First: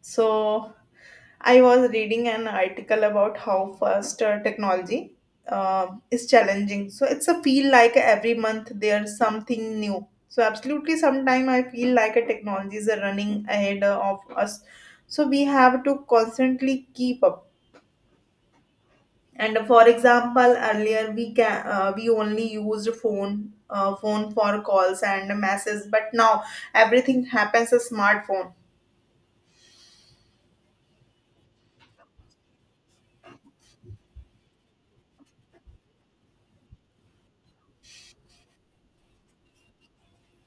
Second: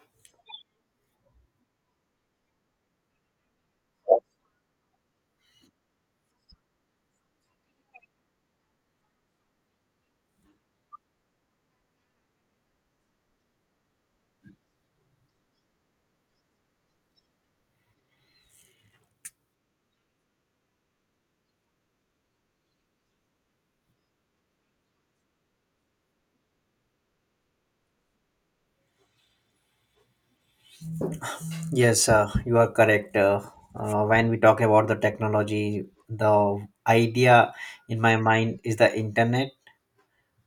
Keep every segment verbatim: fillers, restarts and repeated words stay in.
So, I was reading an article about how fast uh, technology uh, is challenging. So, it's a feel like every month there's something new. So, absolutely, sometime I feel like a technology is running ahead uh, of us. So, we have to constantly keep up. And uh, for example, earlier we can uh, we only used phone uh, phone for calls and messages, but now everything happens a smartphone. Yes, uh, you are correct. Uh, uh, when we talk about the technology, the idea in my mind is the internet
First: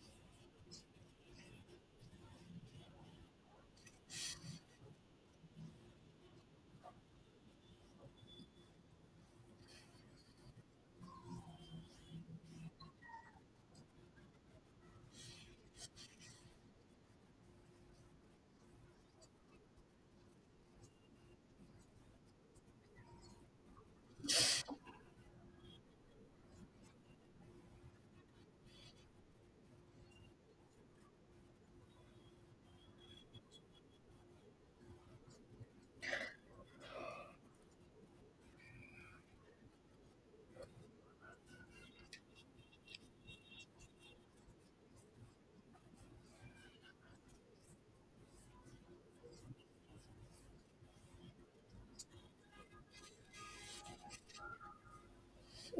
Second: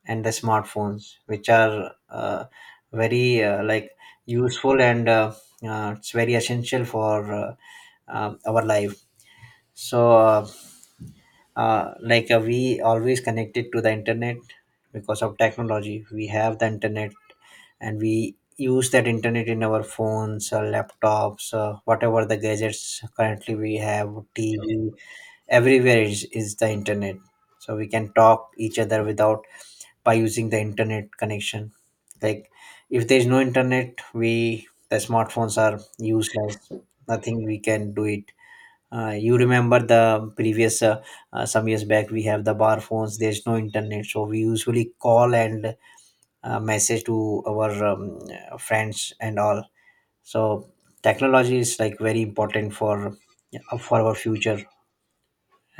and the smartphones, which are uh, very uh, like useful and uh, uh, it's very essential for uh, um our life. So uh, uh, like uh, we always connected to the internet, because of technology we have the internet, and we use that internet in our phones, uh, laptops, uh, whatever the gadgets currently we have, tv, everywhere is, is the internet. So we can talk each other without by using the internet connection. Like if there is no internet, we the smartphones are useless, nothing we can do it. Uh, you remember the previous uh, uh, some years back we have the bar phones, there's no internet, so we usually call and uh, message to our um, uh, friends and all. So technology is like very important for uh, for our future.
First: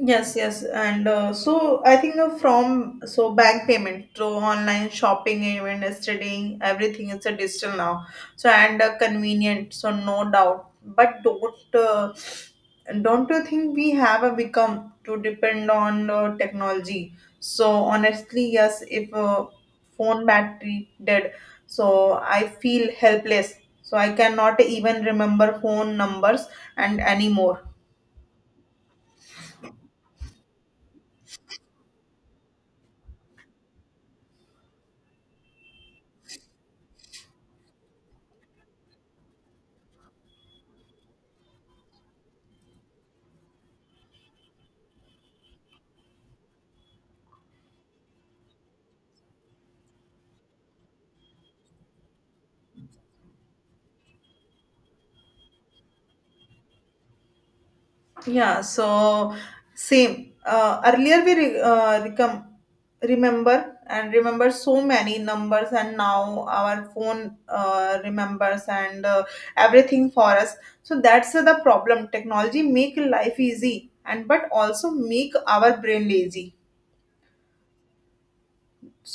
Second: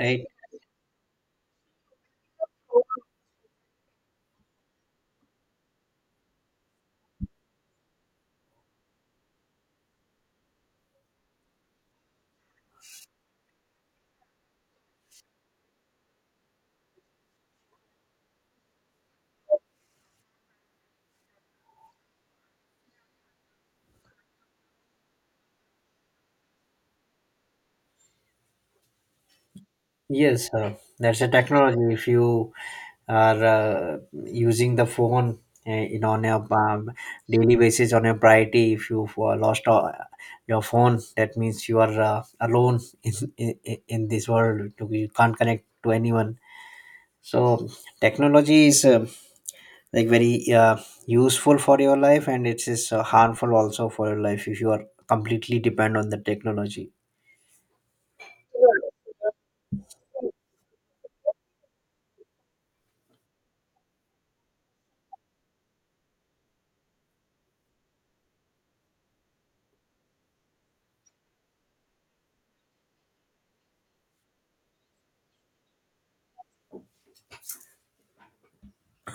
Right. yes, and uh, so I think uh, from so bank payment to online shopping, even studying, everything is a digital now. So and uh, convenient, so no doubt. But don't uh, don't you think we have uh, become to depend on uh, technology? So honestly, yes, if uh, phone battery dead, so I feel helpless. So I cannot even remember phone numbers and anymore. Yes, uh, that's a technology. If you are uh, using the phone uh, in on a um, daily basis on a priority, if you uh, lost uh, your phone, that means you are uh, alone in, in in this world. You can't connect to anyone. So technology is uh, like very uh, useful for your life, and it is uh, harmful also for your life if you are completely depend on the technology. Yeah, so same. Uh, earlier we re- uh, recom- remember and remember so many numbers, and now our phone uh, remembers and uh, everything for us. So that's the problem. Technology make life easy, and but also make our brain lazy.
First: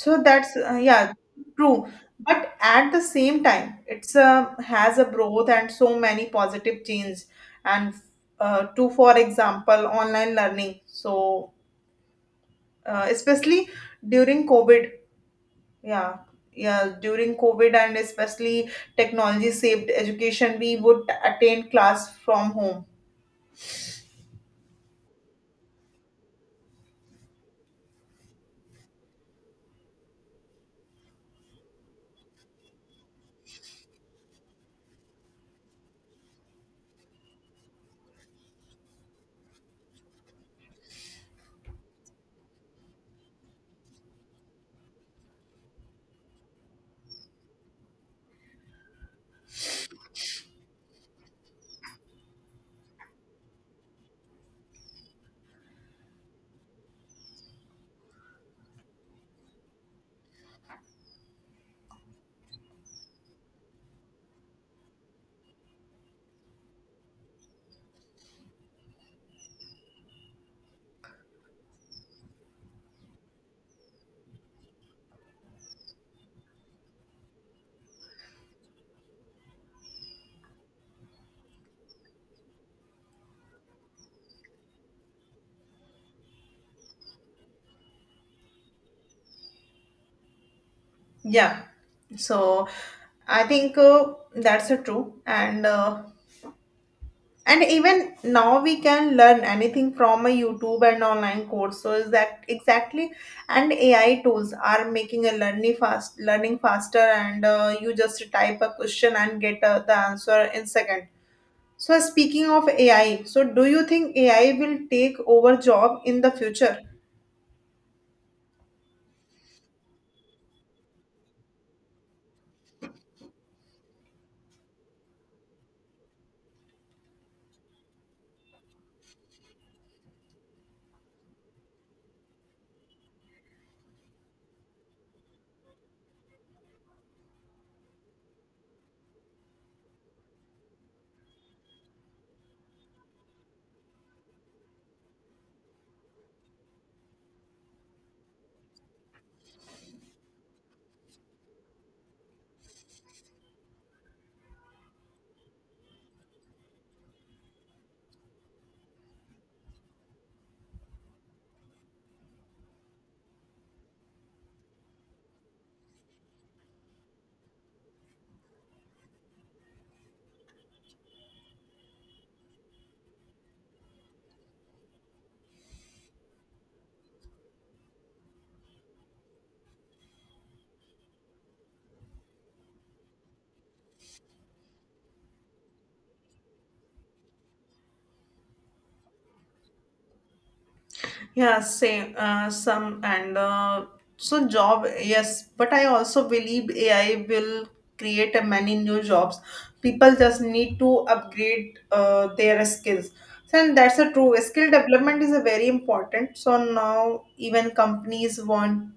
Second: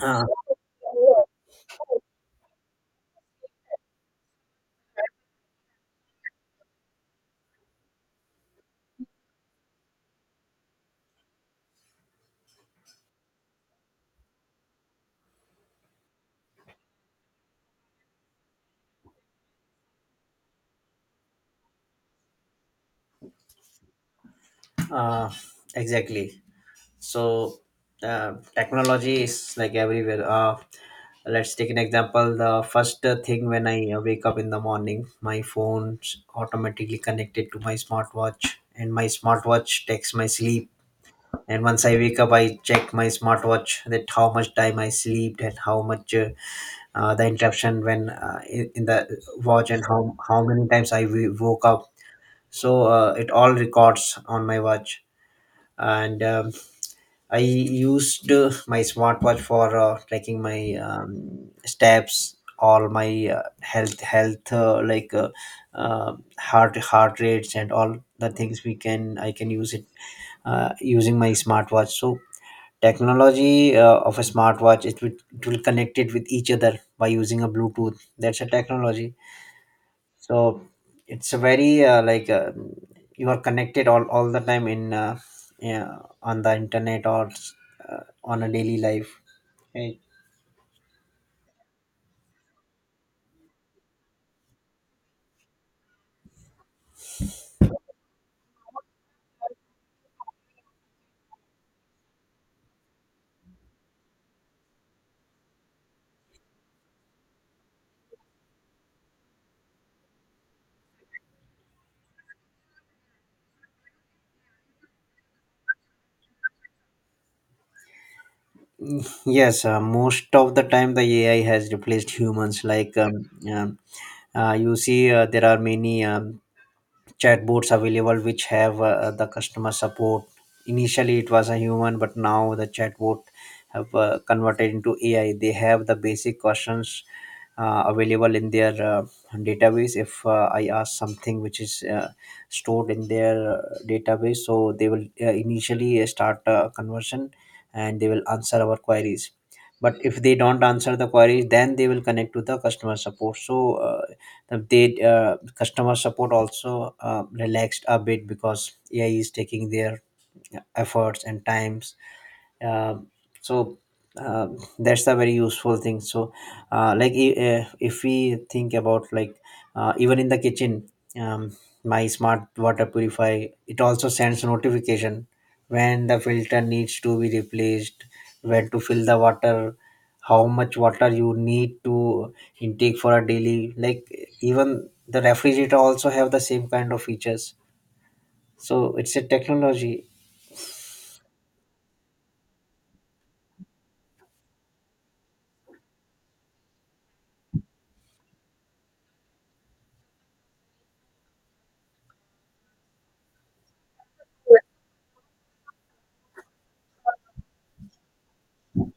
Uh, that's uh, yeah, true. But at the same time, it's uh, has a growth and so many positive change. And uh, to, for example, online learning. So uh, especially during COVID, yeah, yeah, during COVID and especially technology saved education, we would attend class from home. uh, exactly. So uh, technology is like everywhere. Uh, let's take an example, the first uh, thing when I uh, wake up in the morning, my phone's automatically connected to my smartwatch, and my smartwatch takes my sleep. And once I wake up, I check my smartwatch that how much time I slept and how much uh, uh, the interruption when uh, in, in the watch, and how, how many times I w- woke up. So uh, it all records on my watch. And um, I used uh, my smartwatch for uh, tracking my um, steps, all my uh, health, health uh, like uh, uh, heart, heart rates, and all the things we can. I can use it uh, using my smartwatch. So technology uh, of a smartwatch, it will, it will connect it with each other by using a Bluetooth. That's a technology. So it's a very uh, like uh, you are connected all, all the time in uh, yeah, on the internet or uh, on a daily life. Eh, Yeah. So I think uh, that's a true. And uh, and even now we can learn anything from a YouTube and online course. So is that exactly? And A I tools are making a learning fast, learning faster, and uh, you just type a question and get uh, the answer in second. So speaking of A I, so do you think A I will take over job in the future? yes, uh, most of the time the ai has replaced humans, like um, um, uh, you see uh, there are many um, chatbots available which have uh, uh, the customer support. Initially it was a human, but now the chatbot have uh, converted into ai. They have the basic questions uh, available in their uh, database. If uh, I ask something which is uh, stored in their uh, database, so they will uh, initially start a conversion and they will answer our queries. But if they don't answer the queries, then they will connect to the customer support. So uh, they uh, customer support also uh, relaxed a bit because ai is taking their efforts and times. Um so uh, that's a very useful thing. So uh, like i- uh, if we think about, like, uh, even in the kitchen, um, my smart water purifier, it also sends notification when the filter needs to be replaced, when to fill the water, how much water you need to intake for a daily, like, even the refrigerator also have the same kind of features. So it's a technology. Yeah, same. Uh, some and uh, so job, yes, but I also believe A I will create a many new jobs. People just need to upgrade uh, their skills. So, and that's a true. Skill development is a very important. So now even companies want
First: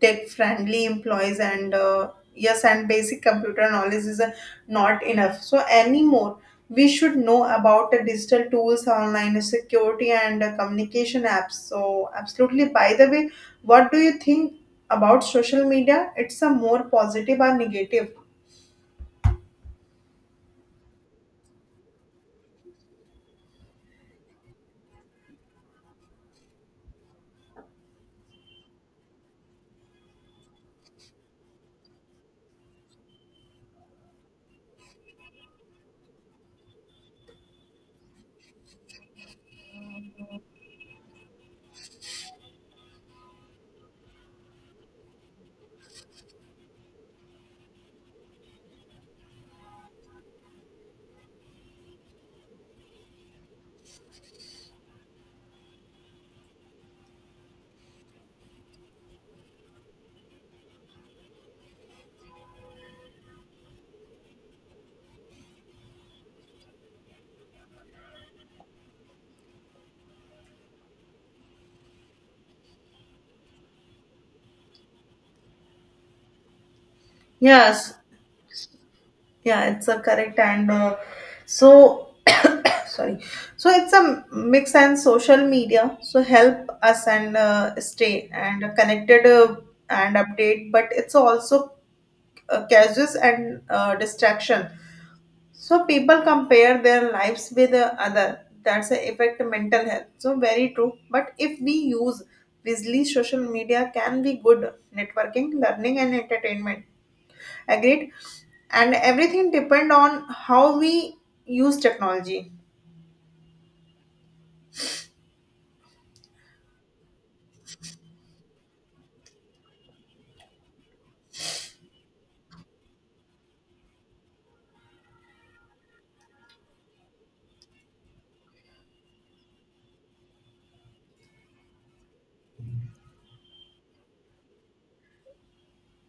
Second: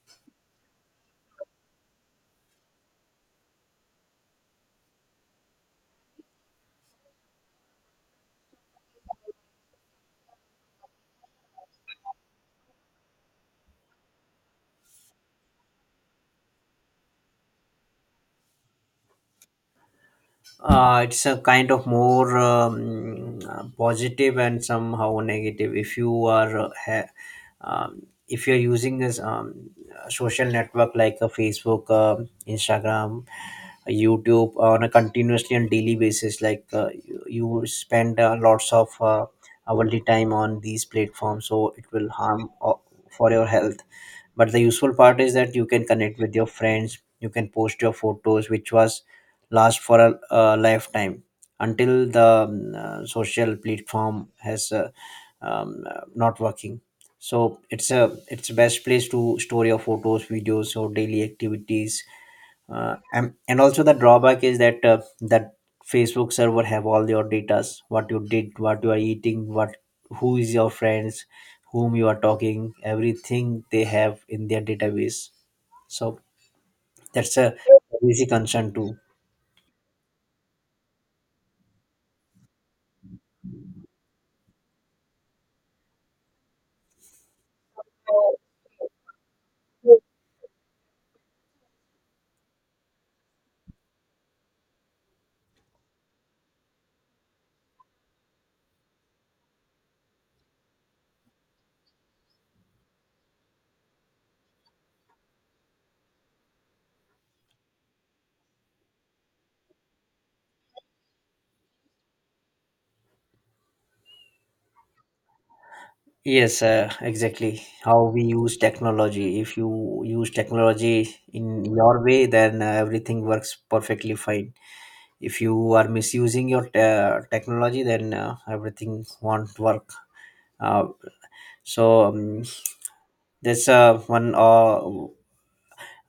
tech-friendly employees and uh, yes and basic computer knowledge is uh, not enough so anymore we should know about the digital tools online security and uh, communication apps so absolutely by the way what do you think about social media it's a more positive or negative? Uh, it's a kind of more um, uh, positive and somehow negative. If you are uh, ha- um, if you're using this um, uh, social network, like a Facebook, um Instagram, YouTube on a continuously and daily basis, like uh, you, you spend uh, lots of uh, hourly time on these platforms, so it will harm uh, for your health. But the useful part is that you can connect with your friends. You can post your photos, which was last for a, a lifetime, until the um, uh, social platform has uh, um, uh, not working. So it's a it's best place to store your photos, videos or daily activities. Uh, and, and also the drawback is that uh, that facebook server have all your datas, what you did, what you are eating, what, who is your friends, whom you are talking, everything they have in their database. So that's a Yes. easy concern too. Yeah, it's a correct and uh, so sorry, so it's a mix and social media so help us and uh, stay and connected uh, and update but it's also uh, causes and uh, distraction so people compare their lives with the other that's a affect mental health so very true but if we use wisely social media can be good networking learning and entertainment agreed and everything depend on how we use technology. Yes, uh, exactly. How we use technology. If you use technology in your way, then uh, everything works perfectly fine. If you are misusing your uh, technology, then uh, everything won't work. Uh, so um, there's uh, one uh,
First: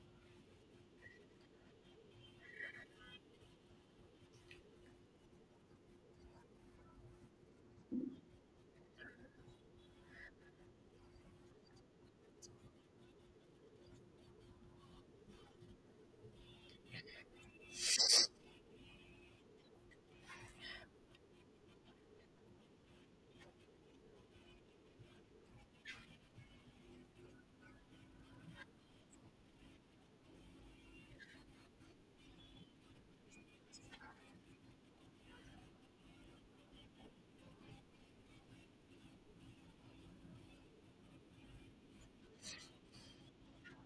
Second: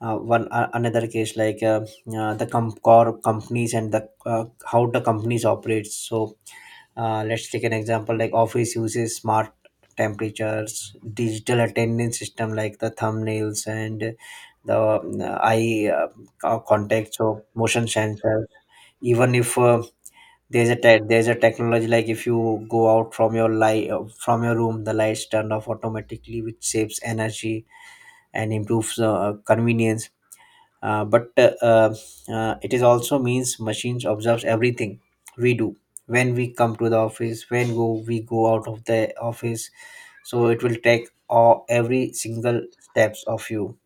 uh, one uh, another case, like uh, uh, the com- core companies and the uh, how the companies operate. So Uh, let's take an example, like office uses smart temperatures, digital attendance system like the thumbnails and the uh, eye uh, co- contact, so motion sensors. Even if uh, there's a te- there's a technology, like if you go out from your light uh, from your room, the lights turn off automatically, which saves energy and improves uh, convenience. Uh, but uh, uh, uh, It is also means machines observes everything we do, when we come to the office, when go we go out of the office. So it will take all, every single steps of you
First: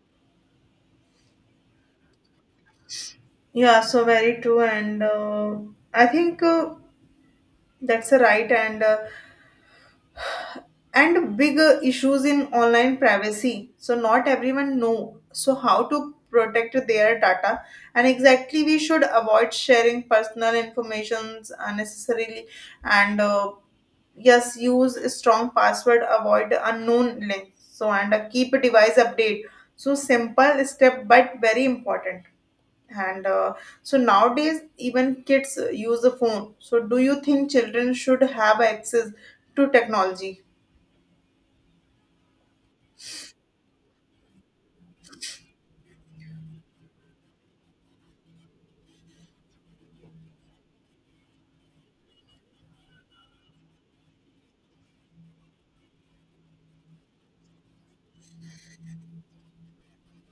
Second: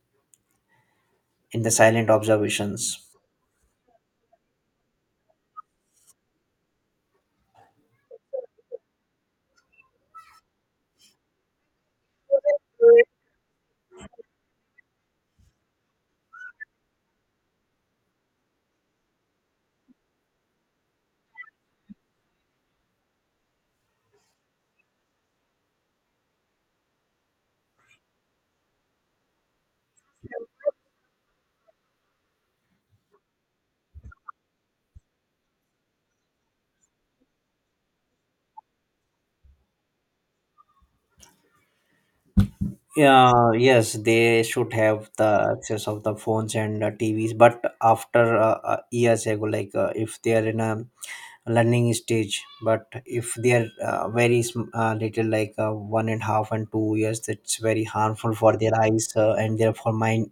in the silent observations. Yeah, so very true, and uh, I think uh, that's a right and uh, and big uh, issues in online privacy. So not everyone know so how to protect their data, and exactly we should avoid sharing personal informations unnecessarily, and uh, yes, use a strong password, avoid unknown links. So and uh, keep a device update. So simple step, but very important. And uh, so nowadays even kids uh, use a phone so do you think children should have access to technology? Yeah. Yes, they should have the access of the phones and uh, tvs, but after uh, uh, years ago, like uh, if they are in a learning stage. But if they are uh, very sm- uh, little, like uh, one and a half and two years, that's very harmful for their eyes uh, and therefore mind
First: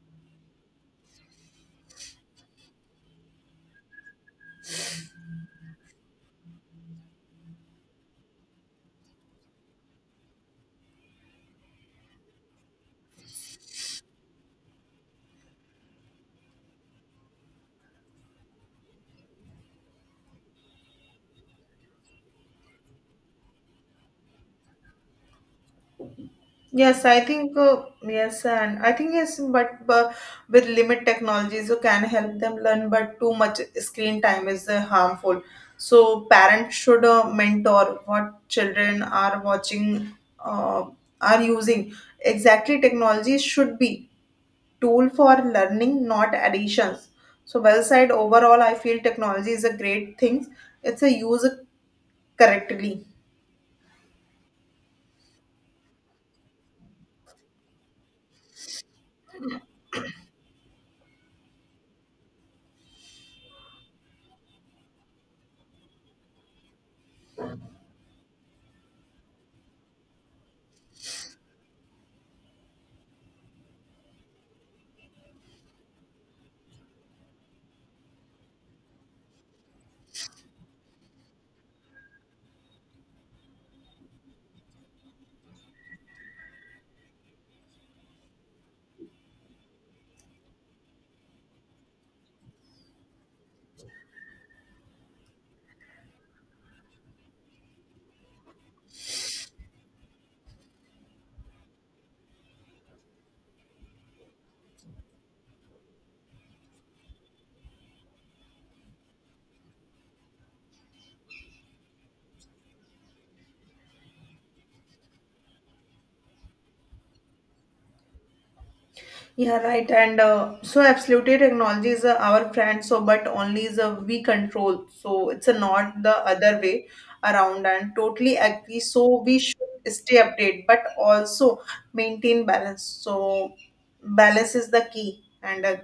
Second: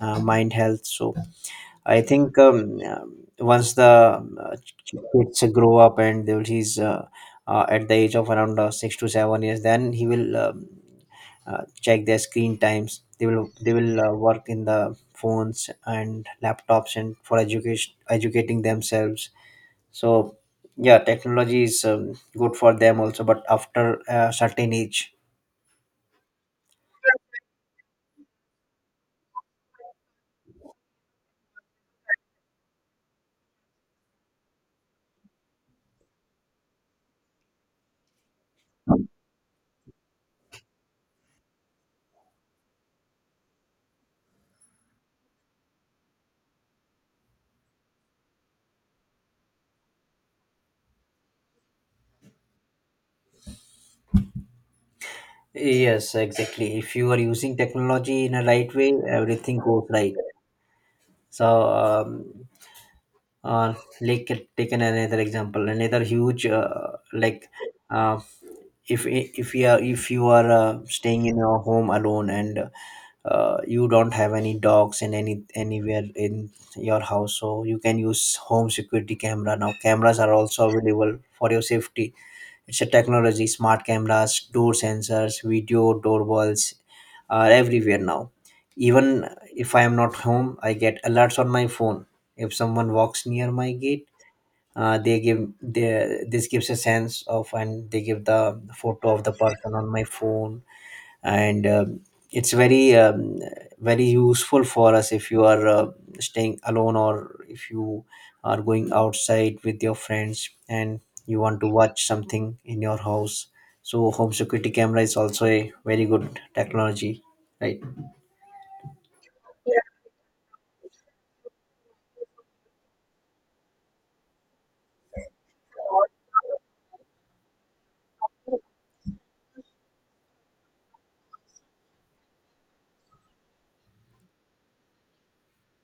uh, mind health. So I think um, um, once the uh, ch- kids grow up and they will he's uh, uh, at the age of around uh, six to seven years, then he will um, uh, check their screen times. They will they will uh, work in the phones and laptops and for education educating themselves. So yeah, technology is um, good for them also, but after a certain age. Yes, I think uh, yes, and I think yes but uh, with limit technologies, so can help them learn but too much screen time is uh, harmful so parents should uh, mentor what children are watching, uh, are using, exactly technology should be tool for learning, not additions. So well said. Overall, I feel technology is a great thing. It's a use correctly. Yes, exactly. If you are using technology in a right way, everything goes right. So um, uh, like uh, taken another example, another huge uh, like uh, if if you are if you are uh, staying in your home alone and uh, you don't have any dogs in any anywhere in your house, so you can use home security camera, now cameras are also available for your safety. It's a technology, smart cameras, door sensors, video doorbells are everywhere now. Even if I am not home, I get alerts on my phone. If someone walks near my gate, uh, they give they, this gives a sense of and they give the photo of the person on my phone. And um, It's very um, very useful for us if you are uh, staying alone or if you are going outside with your friends and you want to watch something in your house. So home security camera is also a very good technology. Right. Yeah, right. And uh, so absolutely, technology is uh, our friend. So, but only is a we control. So it's a not the other way around. And totally agree. So we should stay updated, but also maintain balance. So balance is the key. And uh,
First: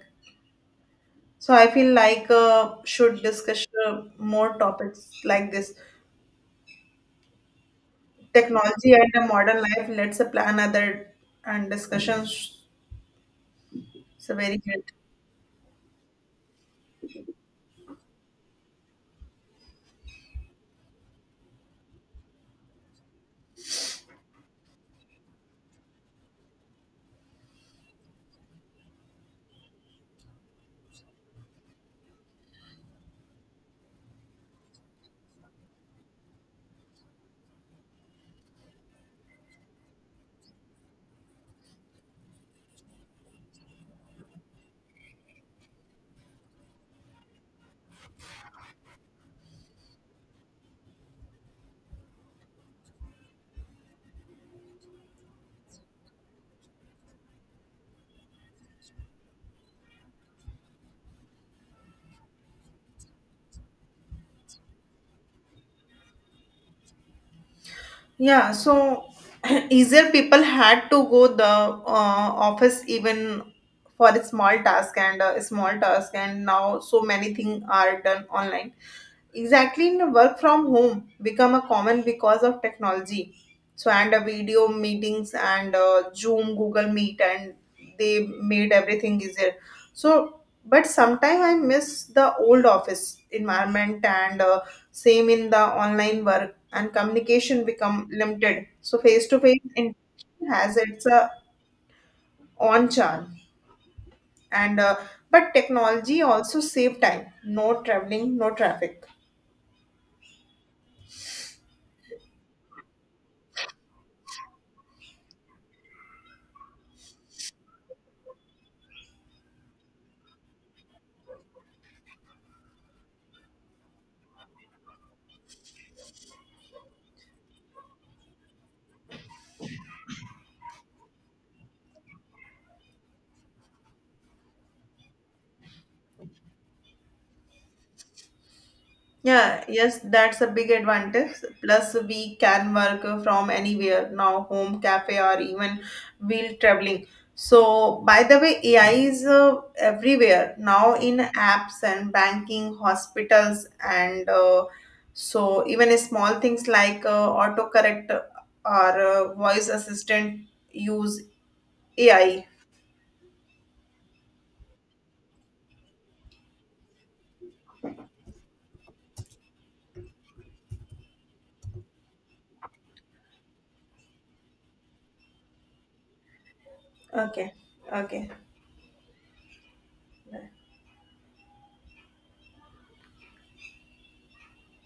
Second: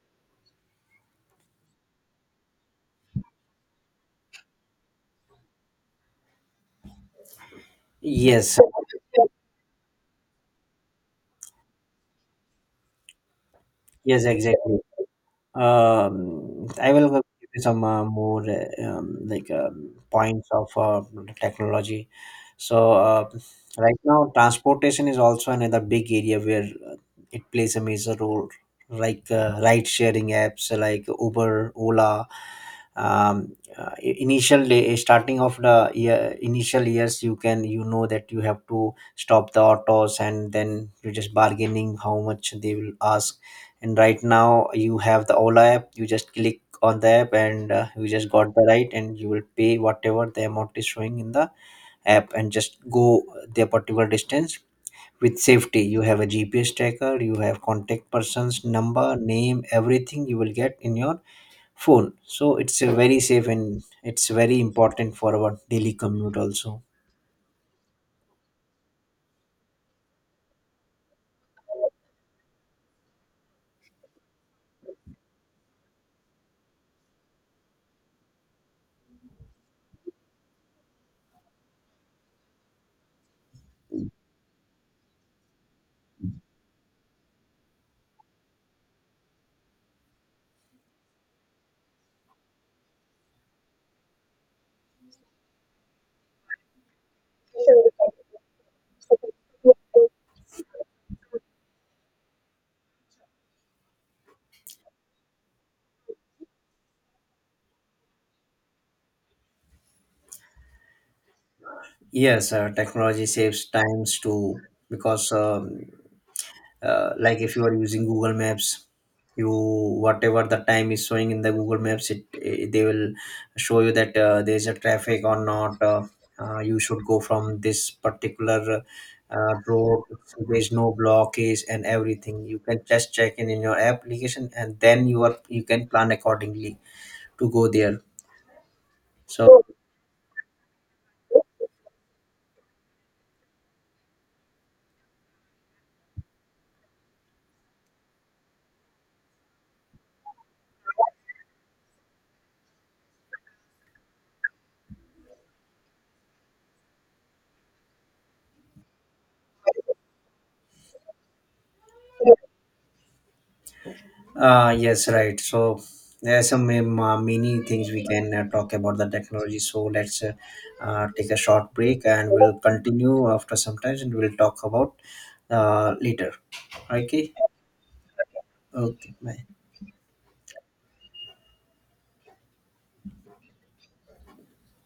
so I feel like uh, should discuss uh, more topics like this. Yes. Technology and the modern life. Let's plan other and discussions. Yes, It's a very exactly. good. Um, I will give you some uh, more uh, um, like um, points of uh, technology. So uh, right now, transportation is also another big area where uh, it plays a major role, like uh, ride-sharing apps like Uber, Ola, um, uh, initial day, eh, starting of the year, initial years you can, you know that you have to stop the autos and then you're just bargaining how much they will ask. And right now you have the ola app, you just click on the app and uh, you just got the right and you will pay whatever the amount is showing in the app and just go the particular distance with safety. You have a gps tracker, you have contact person's number, name, everything you will get in your phone. So it's uh, very safe, and it's very important for our daily commute also. Yeah, so easier people had to go the uh, office even for a small task and uh, a small task and now so many things are done online. Exactly, in work from home become a common because of technology. So and uh, video meetings and uh, Zoom, Google Meet and they made everything easier. So but sometimes I miss the old office environment and uh, same in the online work and communication become limited so face to face interaction has its uh, own charm and uh, but technology also save time no traveling no traffic. Yes, uh, technology saves times too, because um, uh, like if you are using google maps, you whatever the time is showing in the google maps, it, eh, they will show you that uh, there is a traffic or not, uh, uh, you should go from this particular uh, road, there is no blockage, and everything you can just check in in your application, and then you are you can plan accordingly to go there. So, Yeah, yes, that's a big advantage. Plus, we can work from anywhere now, home, cafe, or even while traveling. So, by the way, A I is uh, everywhere now in apps and banking, hospitals, and uh, so even small things like uh, autocorrect or uh, voice assistant use A I. uh, yes, right. So, there are some um, uh, many things we can uh, talk about the technology. So, let's uh, uh, take a short break and we'll continue after some time and we'll talk about uh, later. Okay. Okay, okay. Okay. Bye.